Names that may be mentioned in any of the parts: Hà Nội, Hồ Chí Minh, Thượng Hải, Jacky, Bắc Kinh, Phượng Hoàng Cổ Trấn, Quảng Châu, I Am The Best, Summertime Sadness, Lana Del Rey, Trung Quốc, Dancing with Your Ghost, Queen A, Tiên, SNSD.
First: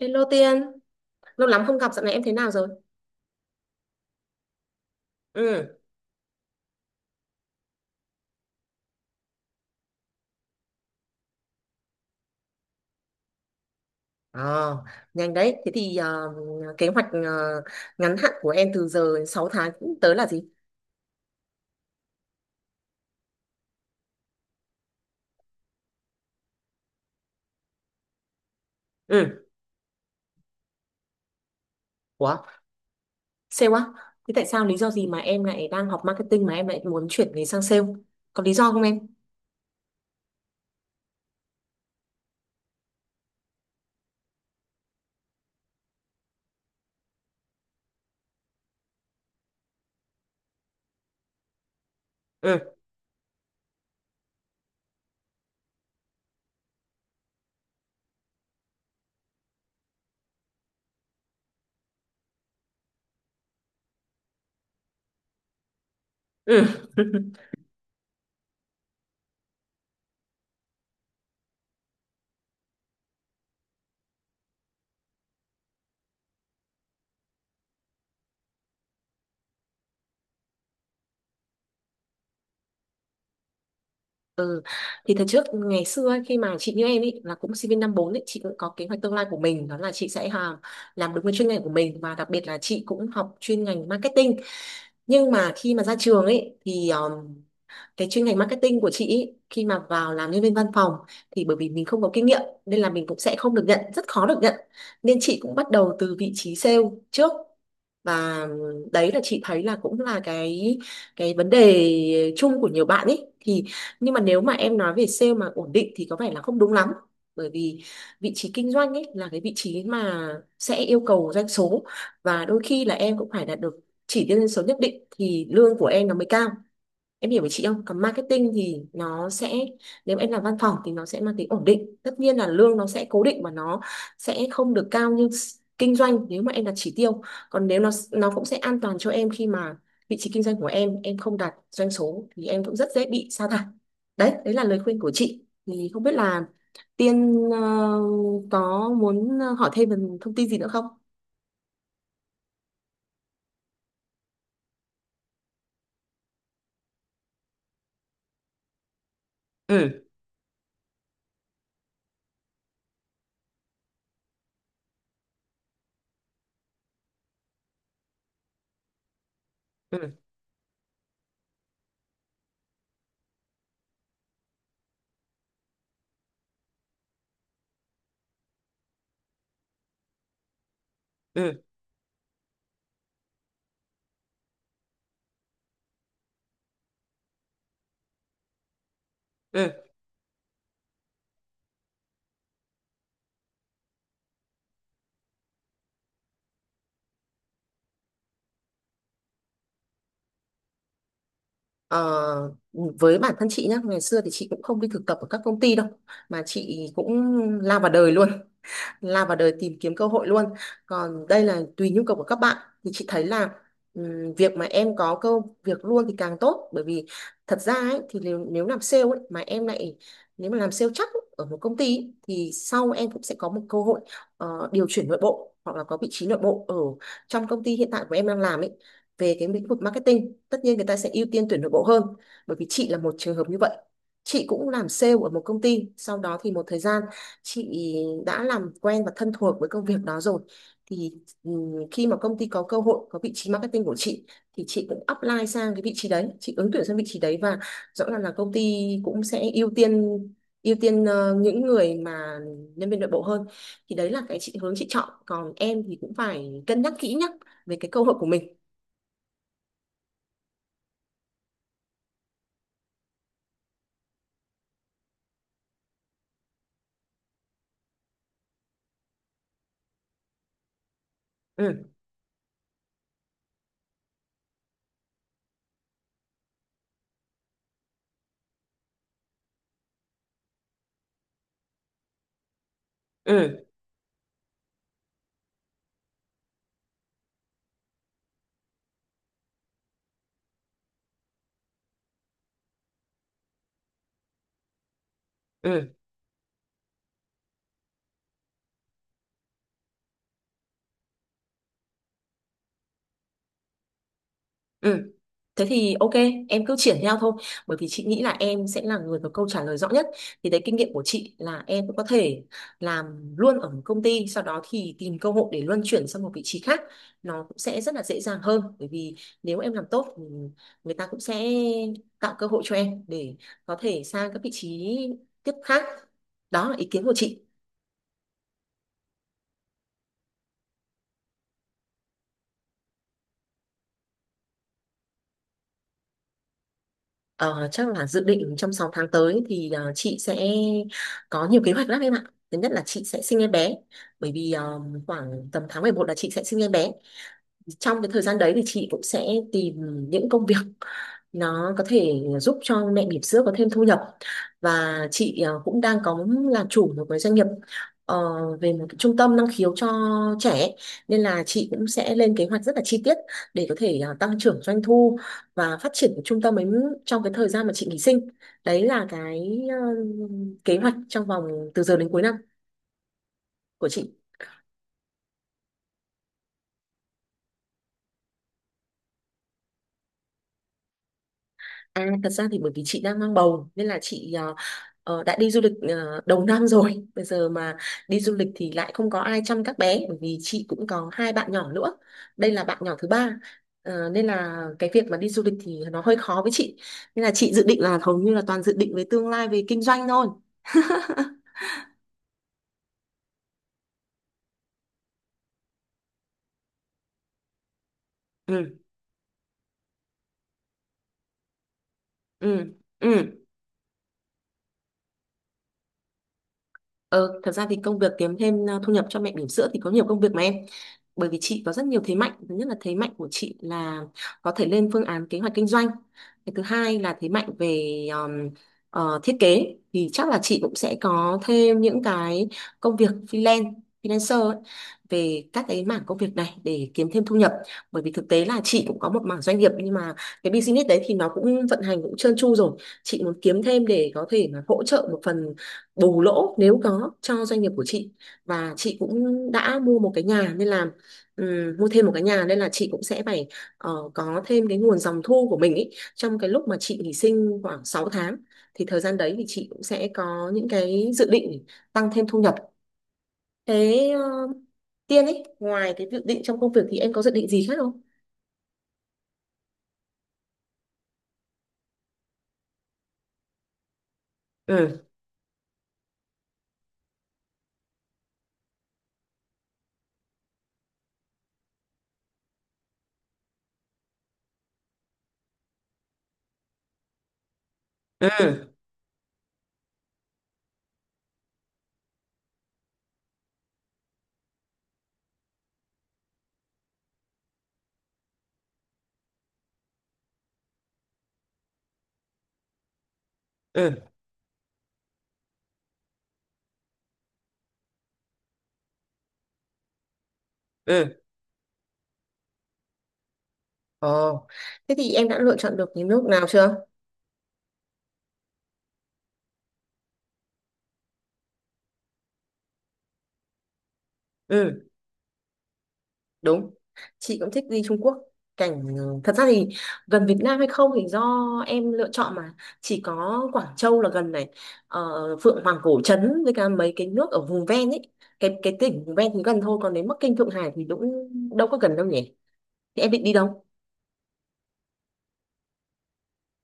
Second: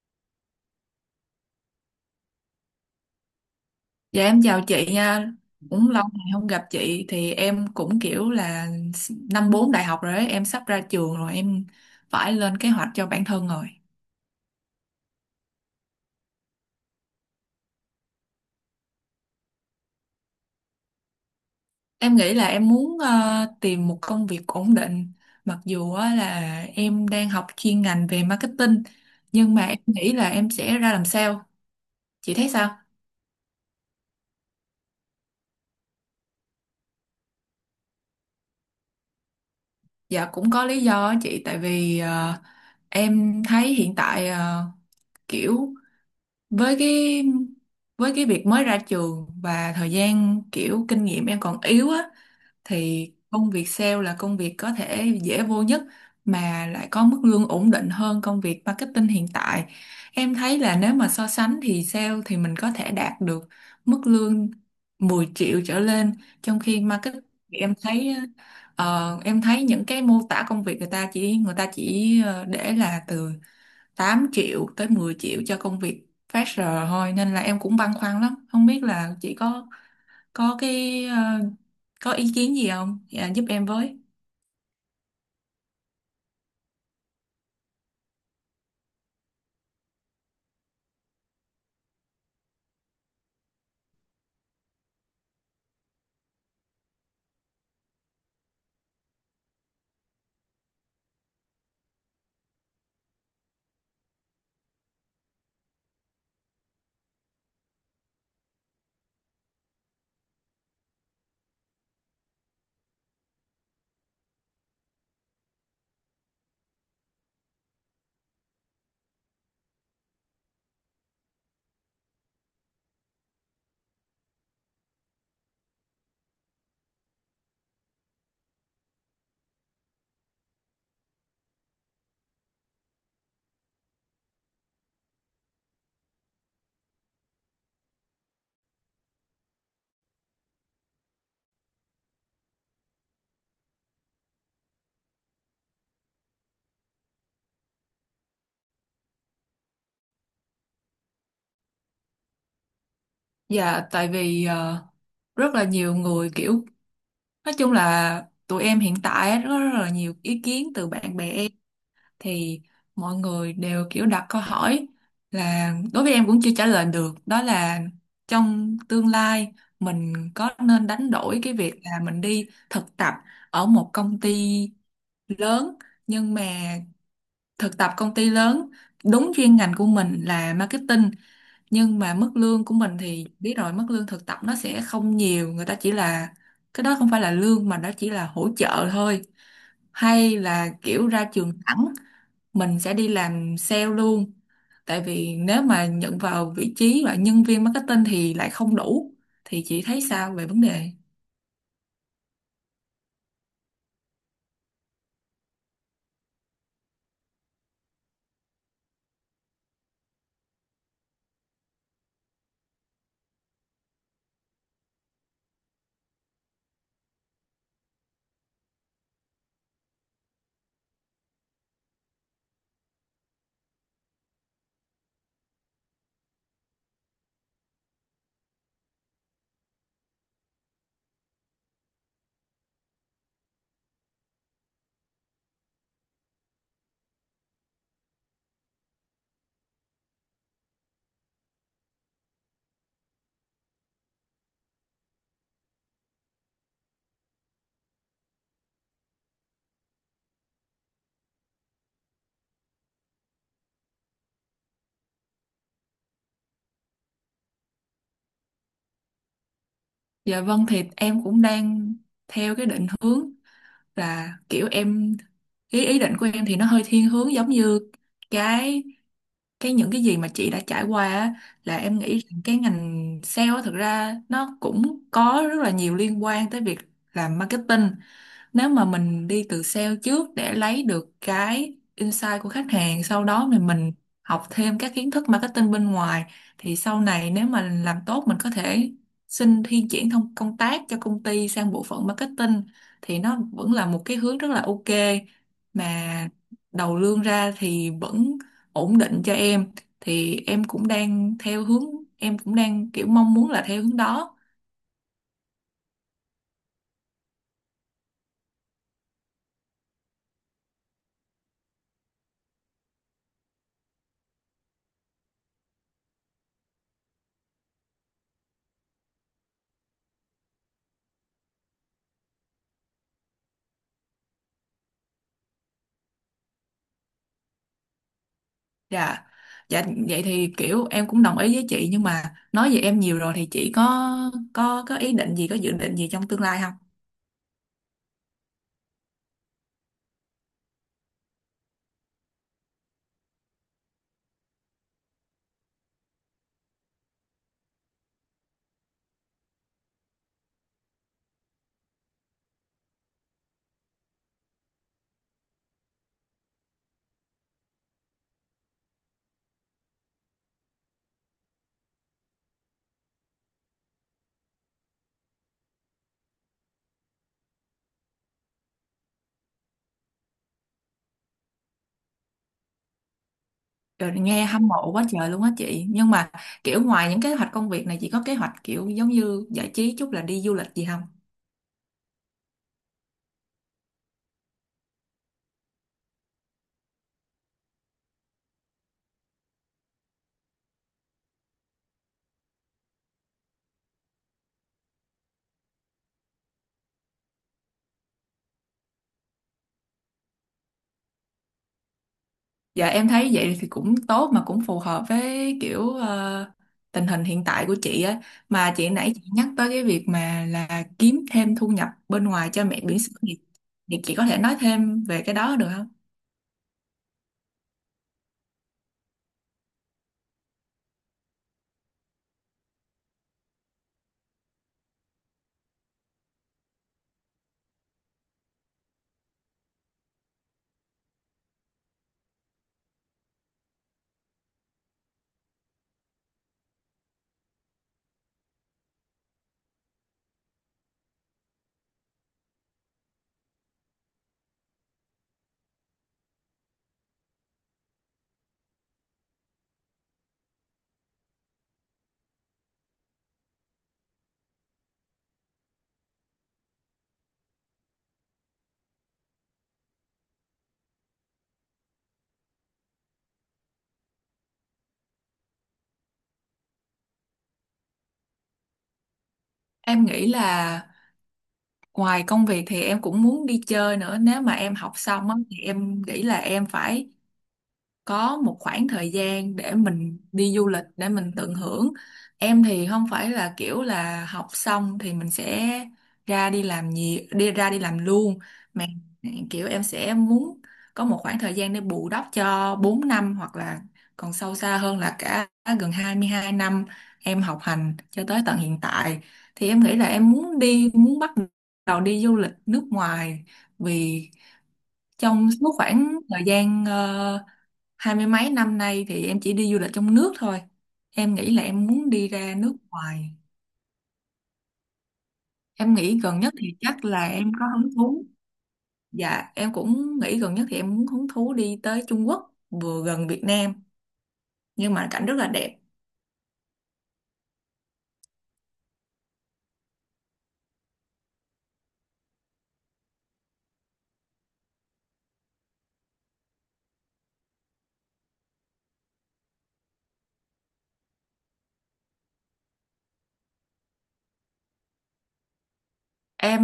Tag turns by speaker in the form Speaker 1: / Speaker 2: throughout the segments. Speaker 1: Hello Tiên, lâu lắm không gặp, dạo này em thế nào rồi?
Speaker 2: Dạ em chào chị nha,
Speaker 1: Ừ.
Speaker 2: cũng lâu ngày không gặp chị thì em cũng kiểu là năm bốn đại học rồi ấy, em sắp ra trường rồi em phải lên kế hoạch cho bản thân rồi.
Speaker 1: Ờ, nhanh đấy. Thế thì kế hoạch ngắn hạn của em từ giờ đến 6 tháng cũng tới là gì?
Speaker 2: Em nghĩ là em muốn tìm một công việc ổn định, mặc dù á là em đang học chuyên ngành về marketing
Speaker 1: Ừ.
Speaker 2: nhưng mà em nghĩ là em sẽ ra làm sale. Chị
Speaker 1: Ủa,
Speaker 2: thấy sao?
Speaker 1: sale á? Thế tại sao lý do gì mà em lại đang học marketing mà em lại muốn chuyển nghề sang sale? Có lý do không em?
Speaker 2: Dạ cũng có lý do á chị, tại vì em thấy hiện tại kiểu với cái việc mới ra trường và thời gian kiểu kinh nghiệm em còn yếu á,
Speaker 1: Ừ,
Speaker 2: thì công việc sale là công việc có thể dễ vô nhất mà lại có mức lương ổn định hơn công việc marketing hiện tại. Em thấy là nếu mà so sánh thì sale thì mình có thể đạt được mức lương 10 triệu trở lên, trong
Speaker 1: ừ.
Speaker 2: khi marketing thì em thấy những cái mô tả công việc người ta chỉ để là từ 8 triệu tới 10 triệu cho công việc phát giờ thôi, nên là em cũng băn khoăn lắm, không biết là chị có cái ờ, có ý kiến gì không, dạ, giúp em với.
Speaker 1: Ừ. Thì thời trước ngày xưa ấy, khi mà chị như em ấy là cũng sinh viên năm 4 ấy, chị cũng có kế hoạch tương lai của mình, đó là chị sẽ làm đúng cái chuyên ngành của mình, và đặc biệt là chị cũng học chuyên ngành marketing. Nhưng mà khi mà ra trường ấy thì cái chuyên ngành marketing của chị ý, khi mà vào làm nhân viên văn phòng thì bởi vì mình không có kinh nghiệm nên là mình cũng sẽ không được nhận, rất khó được nhận, nên chị cũng bắt đầu từ vị trí sale trước. Và đấy là chị thấy là cũng là cái vấn đề chung của nhiều bạn ấy. Thì nhưng mà nếu mà em nói về sale mà ổn định thì có vẻ là không đúng lắm, bởi vì vị trí kinh doanh ấy là cái vị trí mà sẽ yêu cầu doanh số, và đôi khi là em cũng phải đạt được chỉ tiêu doanh số nhất định thì lương của em nó mới cao. Em hiểu với chị không? Còn marketing thì nó sẽ, nếu mà em làm văn phòng thì nó sẽ mang tính ổn định. Tất nhiên là lương nó sẽ cố định và nó sẽ không được cao như kinh doanh nếu mà em đặt chỉ tiêu. Còn nếu nó cũng sẽ an toàn cho em khi mà vị trí kinh doanh của em không đạt doanh số thì em cũng rất dễ bị sa thải. Đấy, đấy là lời khuyên của chị. Thì không biết là Tiên có muốn hỏi thêm về thông tin gì nữa không?
Speaker 2: Dạ tại vì rất là nhiều người kiểu nói chung là tụi em hiện tại á, rất là
Speaker 1: Ừ,
Speaker 2: nhiều ý kiến từ bạn bè em, thì mọi người đều kiểu đặt câu hỏi là đối với em cũng chưa trả lời được, đó là trong tương lai mình
Speaker 1: ừ,
Speaker 2: có nên đánh đổi cái việc là mình đi thực tập ở một công ty lớn, nhưng mà thực tập công ty lớn đúng chuyên ngành của mình là marketing,
Speaker 1: ừ,
Speaker 2: nhưng mà mức lương của mình thì biết rồi, mức lương thực tập nó sẽ không nhiều, người ta chỉ là cái đó không phải là lương mà đó chỉ là hỗ trợ thôi,
Speaker 1: ừ.
Speaker 2: hay là kiểu ra trường thẳng mình sẽ đi làm sale luôn, tại vì nếu mà nhận vào vị trí là nhân viên marketing thì lại không đủ. Thì chị thấy sao về vấn đề?
Speaker 1: Ờ, với bản thân chị nhá, ngày xưa thì chị cũng không đi thực tập ở các công ty đâu, mà chị cũng lao vào đời luôn, lao vào đời tìm kiếm cơ hội luôn. Còn đây là tùy nhu cầu của các bạn. Thì chị thấy là việc mà em có cơ việc luôn thì càng tốt, bởi vì thật ra ấy, thì nếu nếu làm sale ấy, mà em lại, nếu mà làm sale chắc ấy, ở một công ty ấy, thì sau em cũng sẽ có một cơ hội điều chuyển nội bộ, hoặc là có vị trí nội bộ ở trong công ty hiện tại của em đang làm ấy, về cái lĩnh vực marketing. Tất nhiên người ta sẽ ưu tiên tuyển nội bộ hơn. Bởi vì chị là một trường hợp như vậy, chị cũng làm sale ở một công ty, sau đó thì một thời gian, chị đã làm quen và thân thuộc với công việc đó rồi. Thì khi mà công ty có cơ hội có vị trí marketing của chị, thì chị cũng apply sang cái vị trí đấy, chị ứng tuyển sang vị trí đấy, và rõ ràng là công ty cũng sẽ ưu tiên, ưu tiên những người mà nhân viên nội bộ hơn. Thì đấy là cái chị hướng chị chọn, còn em thì cũng phải cân nhắc kỹ nhá về cái cơ hội của mình.
Speaker 2: Dạ vâng, thì em cũng đang theo cái định hướng là kiểu em, ý ý định của em thì nó hơi thiên hướng giống như cái cái những cái gì mà chị đã trải qua á, là
Speaker 1: Ừ.
Speaker 2: em nghĩ rằng cái ngành sale á, thực ra nó cũng có rất là nhiều liên quan tới việc làm marketing. Nếu mà mình đi từ sale trước để lấy được cái insight của khách hàng, sau đó thì
Speaker 1: Ừ.
Speaker 2: mình học thêm các kiến thức marketing bên ngoài, thì sau này nếu mà làm tốt mình có thể xin thi chuyển thông công tác cho công ty sang bộ phận marketing, thì nó vẫn là một cái hướng rất là ok
Speaker 1: Ừ.
Speaker 2: mà đầu lương ra thì vẫn ổn định cho em. Thì em cũng đang theo hướng, em cũng đang kiểu mong muốn là theo hướng đó.
Speaker 1: Ừ. Thế thì ok, em cứ triển theo thôi, bởi vì chị nghĩ là em sẽ là người có câu trả lời rõ nhất. Thì đấy, kinh nghiệm của chị là em cũng có thể làm luôn ở một công ty, sau đó thì tìm cơ hội để luân chuyển sang một vị trí khác. Nó cũng sẽ rất là dễ dàng hơn, bởi vì nếu em làm tốt thì người ta cũng sẽ tạo cơ hội cho em để có thể sang các vị trí tiếp khác. Đó là ý kiến của chị.
Speaker 2: Dạ, dạ, vậy thì kiểu em cũng đồng ý với chị, nhưng mà nói về em nhiều rồi thì chị có, có ý định gì, có dự định gì trong tương lai không?
Speaker 1: Ờ, chắc là dự định trong 6 tháng tới thì chị sẽ có nhiều kế hoạch lắm em ạ. Thứ nhất là chị sẽ sinh em bé. Bởi vì khoảng tầm tháng 11 là chị sẽ sinh em bé. Trong cái thời gian đấy thì chị cũng sẽ tìm những công việc nó có thể giúp cho mẹ bỉm sữa có thêm thu nhập. Và chị cũng đang có làm chủ một cái doanh nghiệp ờ, về một cái trung tâm năng khiếu cho trẻ, nên là chị cũng sẽ lên kế hoạch rất là chi tiết để có thể tăng trưởng doanh thu và phát triển cái trung tâm ấy trong cái thời gian mà chị nghỉ sinh. Đấy là cái kế hoạch trong vòng từ giờ đến cuối năm của chị.
Speaker 2: Trời, nghe hâm mộ quá trời luôn á chị, nhưng mà kiểu ngoài những kế hoạch công việc này, chị có kế hoạch kiểu giống như giải trí chút là đi du lịch gì không?
Speaker 1: À, thật ra thì bởi vì chị đang mang bầu nên là chị đã đi du lịch đầu năm rồi. Bây giờ mà đi du lịch thì lại không có ai chăm các bé, bởi vì chị cũng có hai bạn nhỏ nữa. Đây là bạn nhỏ thứ ba. Ờ, nên là cái việc mà đi du lịch thì nó hơi khó với chị. Nên là chị dự định là hầu như là toàn dự định với tương lai về kinh doanh thôi.
Speaker 2: Dạ em thấy vậy thì cũng tốt mà cũng phù hợp với kiểu tình hình hiện tại của chị á, mà
Speaker 1: Ừ,
Speaker 2: chị nãy chị nhắc tới cái việc mà là kiếm thêm thu nhập bên ngoài cho
Speaker 1: ừ,
Speaker 2: mẹ bỉm sữa,
Speaker 1: ừ.
Speaker 2: thì chị có thể nói thêm về cái đó được không?
Speaker 1: Ờ, thật ra thì công việc kiếm thêm thu nhập cho mẹ bỉm sữa thì có nhiều công việc mà em. Bởi vì chị có rất nhiều thế mạnh. Thứ nhất là thế mạnh của chị là có thể lên phương án kế hoạch kinh doanh. Cái thứ hai là thế mạnh về thiết kế. Thì chắc là chị cũng sẽ có thêm những cái công việc freelance, freelancer ấy, về các cái mảng công việc này để kiếm thêm thu nhập. Bởi vì thực tế là chị cũng có một mảng doanh nghiệp, nhưng mà cái business đấy thì nó cũng vận hành cũng trơn tru rồi. Chị muốn kiếm thêm để có thể mà hỗ trợ một phần bù lỗ nếu có cho doanh nghiệp của chị. Và chị cũng đã mua một cái nhà nên là, mua thêm một cái nhà nên là chị cũng sẽ phải có thêm cái nguồn dòng thu của mình ý. Trong cái lúc mà chị nghỉ sinh khoảng 6 tháng thì thời gian đấy thì chị cũng sẽ có những cái dự định tăng thêm thu nhập. Thế Tiên ấy, ngoài cái dự định trong công việc thì em có dự định gì khác không?
Speaker 2: Em nghĩ là ngoài công việc thì em cũng muốn đi chơi nữa. Nếu mà em học
Speaker 1: Ừ.
Speaker 2: xong á, thì em nghĩ là em phải có một khoảng thời gian để mình đi du lịch, để mình tận hưởng. Em thì không phải là kiểu là học xong thì mình sẽ ra đi làm gì đi ra đi làm luôn,
Speaker 1: Ừ.
Speaker 2: mà kiểu em sẽ muốn có một khoảng thời gian để bù đắp cho 4 năm, hoặc là còn sâu xa hơn là cả gần 22 năm em học hành cho tới tận hiện tại. Thì em nghĩ là em muốn bắt đầu đi du lịch nước ngoài,
Speaker 1: Ừ.
Speaker 2: vì trong suốt khoảng thời gian hai mươi mấy năm nay thì em chỉ đi du lịch trong nước thôi.
Speaker 1: Ừ.
Speaker 2: Em nghĩ là em muốn đi ra nước ngoài.
Speaker 1: Ồ, thế thì em đã lựa chọn được
Speaker 2: Em
Speaker 1: cái
Speaker 2: nghĩ
Speaker 1: nước
Speaker 2: gần
Speaker 1: nào
Speaker 2: nhất thì
Speaker 1: chưa?
Speaker 2: chắc là em có hứng thú, dạ em cũng nghĩ gần nhất thì em muốn hứng thú đi tới Trung Quốc, vừa gần Việt Nam
Speaker 1: Ừ.
Speaker 2: nhưng mà cảnh rất là đẹp.
Speaker 1: Đúng, chị cũng thích đi Trung Quốc. Cảnh, thật ra thì gần Việt Nam hay không thì do em lựa chọn mà. Chỉ có Quảng Châu là gần này. ờ, Phượng Hoàng Cổ Trấn với cả mấy cái nước ở vùng ven ấy, cái tỉnh vùng ven thì gần thôi, còn đến Bắc Kinh, Thượng Hải thì cũng đâu có gần đâu nhỉ. Thì em định đi đâu?
Speaker 2: em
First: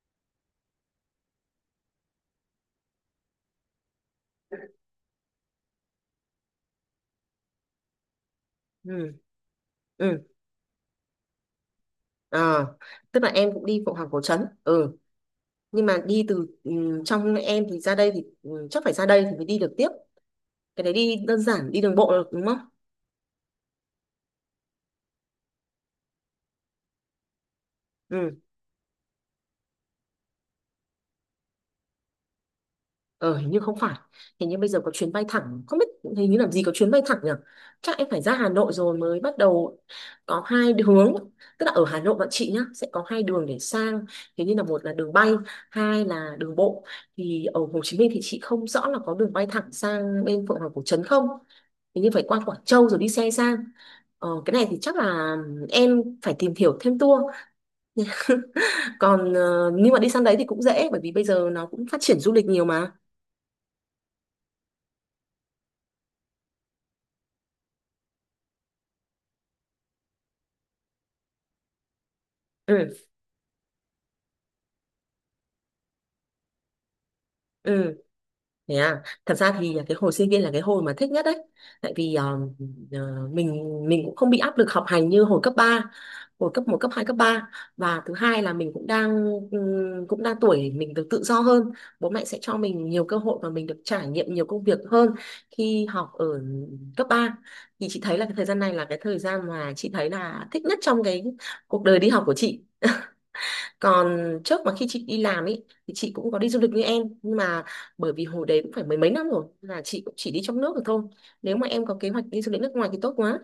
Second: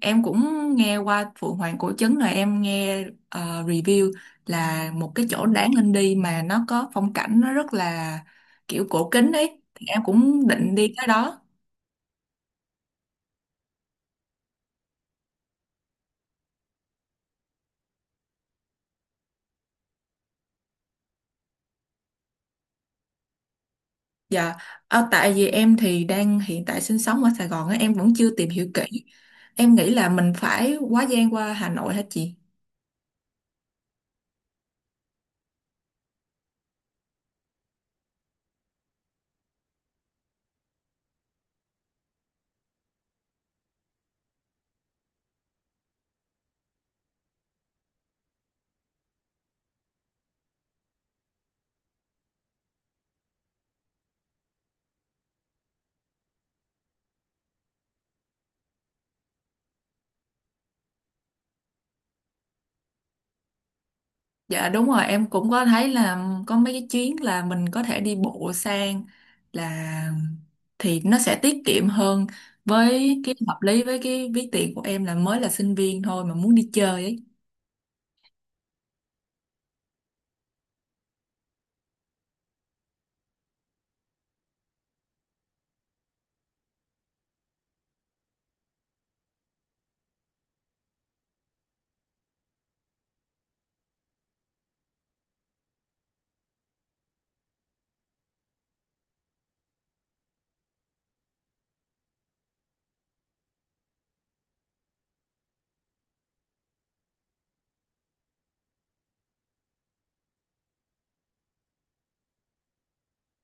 Speaker 2: em cũng nghe qua Phượng Hoàng Cổ Trấn rồi, em nghe review là một cái chỗ đáng lên đi, mà nó có phong cảnh nó rất là kiểu cổ
Speaker 1: Ừ.
Speaker 2: kính ấy, thì em
Speaker 1: Ừ.
Speaker 2: cũng định đi tới đó.
Speaker 1: Ờ, tức là em cũng đi Phượng Hoàng Cổ Trấn, ừ, nhưng mà đi từ trong em thì ra đây, thì chắc phải ra đây thì mới đi được tiếp. Cái đấy đi đơn giản, đi đường bộ được đúng không?
Speaker 2: Dạ, tại vì em thì đang hiện tại sinh sống ở Sài Gòn á, em vẫn chưa
Speaker 1: Ừ.
Speaker 2: tìm hiểu kỹ. Em nghĩ là mình phải quá gian qua Hà Nội hả chị?
Speaker 1: Ờ, hình như không phải. Hình như bây giờ có chuyến bay thẳng. Không biết, hình như làm gì có chuyến bay thẳng nhỉ. Chắc em phải ra Hà Nội rồi mới bắt đầu. Có hai hướng. Tức là ở Hà Nội bạn chị nhá, sẽ có hai đường để sang. Thế như là, một là đường bay, hai là đường bộ. Thì ở Hồ Chí Minh thì chị không rõ là có đường bay thẳng sang bên Phượng Hoàng Cổ Trấn không. Hình như phải qua Quảng Châu rồi đi xe sang. Ờ, cái này thì chắc là em phải tìm hiểu thêm tour. Còn nhưng mà đi sang đấy thì cũng dễ, bởi vì bây giờ nó cũng phát triển du lịch nhiều mà.
Speaker 2: Dạ đúng rồi, em cũng có thấy là có mấy cái chuyến là mình có thể đi bộ sang, là thì nó sẽ tiết kiệm hơn,
Speaker 1: Ừ.
Speaker 2: với cái hợp lý với cái ví tiền của em là mới là sinh viên thôi mà muốn đi chơi ấy.
Speaker 1: Ừ. Thế à, thật ra thì cái hồi sinh viên là cái hồi mà thích nhất đấy. Tại vì mình cũng không bị áp lực học hành như hồi cấp 3, hồi cấp một, cấp hai, cấp ba. Và thứ hai là mình cũng đang tuổi mình được tự do hơn. Bố mẹ sẽ cho mình nhiều cơ hội và mình được trải nghiệm nhiều công việc hơn khi học ở cấp ba. Thì chị thấy là cái thời gian này là cái thời gian mà chị thấy là thích nhất trong cái cuộc đời đi học của chị. Còn trước mà khi chị đi làm ấy, thì chị cũng có đi du lịch như em, nhưng mà bởi vì hồi đấy cũng phải mười mấy năm rồi nên là chị cũng chỉ đi trong nước được thôi. Nếu mà em có kế hoạch đi du lịch nước ngoài thì tốt quá.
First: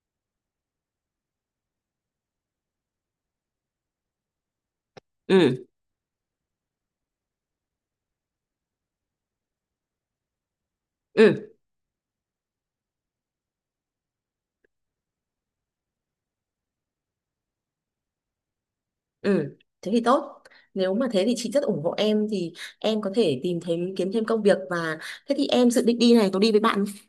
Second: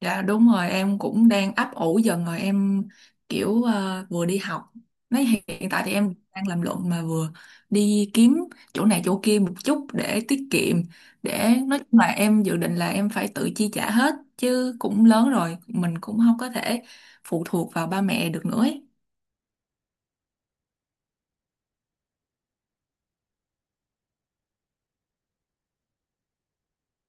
Speaker 2: Dạ đúng rồi, em cũng đang ấp ủ dần rồi, em kiểu vừa đi học, nói
Speaker 1: Ừ.
Speaker 2: hiện tại thì em đang làm luận mà vừa đi kiếm chỗ này chỗ kia một chút để tiết kiệm,
Speaker 1: Ừ.
Speaker 2: để nói chung là em dự định là em phải tự chi trả hết, chứ cũng lớn rồi mình cũng không có thể phụ thuộc vào ba mẹ được nữa ấy.
Speaker 1: Ừ, thế thì tốt. Nếu mà thế thì chị rất ủng hộ em. Thì em có thể tìm thêm, kiếm thêm công việc, và thế thì em dự định đi này có đi với bạn không?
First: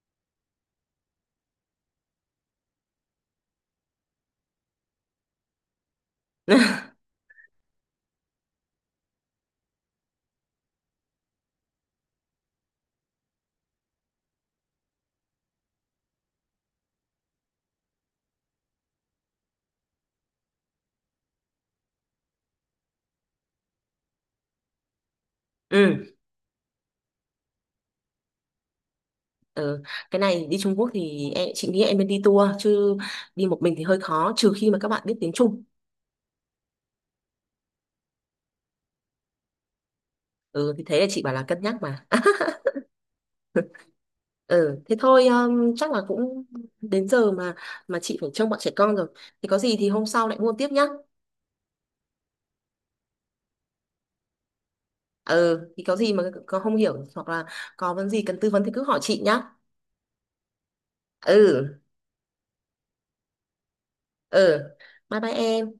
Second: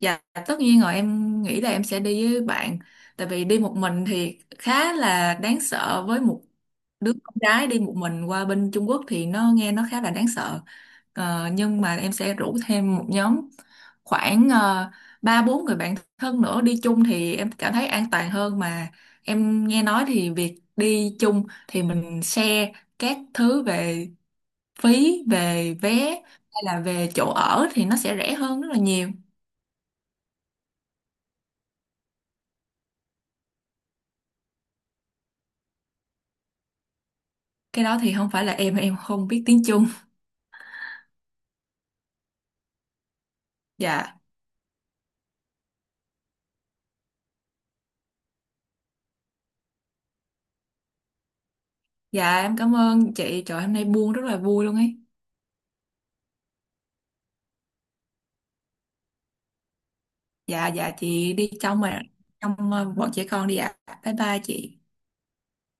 Speaker 2: Dạ tất nhiên rồi, em nghĩ là em sẽ đi với bạn. Tại vì đi một mình thì khá là đáng sợ, với một đứa con gái đi một mình qua bên Trung Quốc thì nó nghe nó khá là đáng sợ. Nhưng mà em sẽ rủ thêm một nhóm khoảng ba bốn người bạn thân nữa đi chung, thì em cảm thấy an toàn hơn mà. Em nghe nói thì việc đi chung thì mình share các thứ về phí, về vé,
Speaker 1: Ừ.
Speaker 2: hay là về chỗ ở thì nó sẽ rẻ hơn rất là nhiều.
Speaker 1: Ừ, cái này đi Trung Quốc thì em, chị nghĩ em nên đi tour chứ đi một mình thì hơi khó, trừ khi mà các bạn biết tiếng Trung.
Speaker 2: Cái đó thì không phải là em không biết tiếng Trung.
Speaker 1: Ừ thì thế là chị bảo là cân nhắc mà.
Speaker 2: Dạ,
Speaker 1: Ừ, thế thôi, chắc là cũng đến giờ mà chị phải trông bọn trẻ con rồi. Thì có gì thì hôm sau lại mua tiếp nhá.
Speaker 2: dạ em cảm ơn chị, trời hôm nay buông rất là vui luôn ấy.
Speaker 1: Ừ, thì có gì mà có không hiểu hoặc là có vấn gì cần tư vấn thì cứ hỏi chị nhá.
Speaker 2: Dạ, dạ chị đi
Speaker 1: Ừ,
Speaker 2: trong mà trong ờ, bọn trẻ con đi ạ, bye bye
Speaker 1: ừ.
Speaker 2: chị.
Speaker 1: Bye bye em.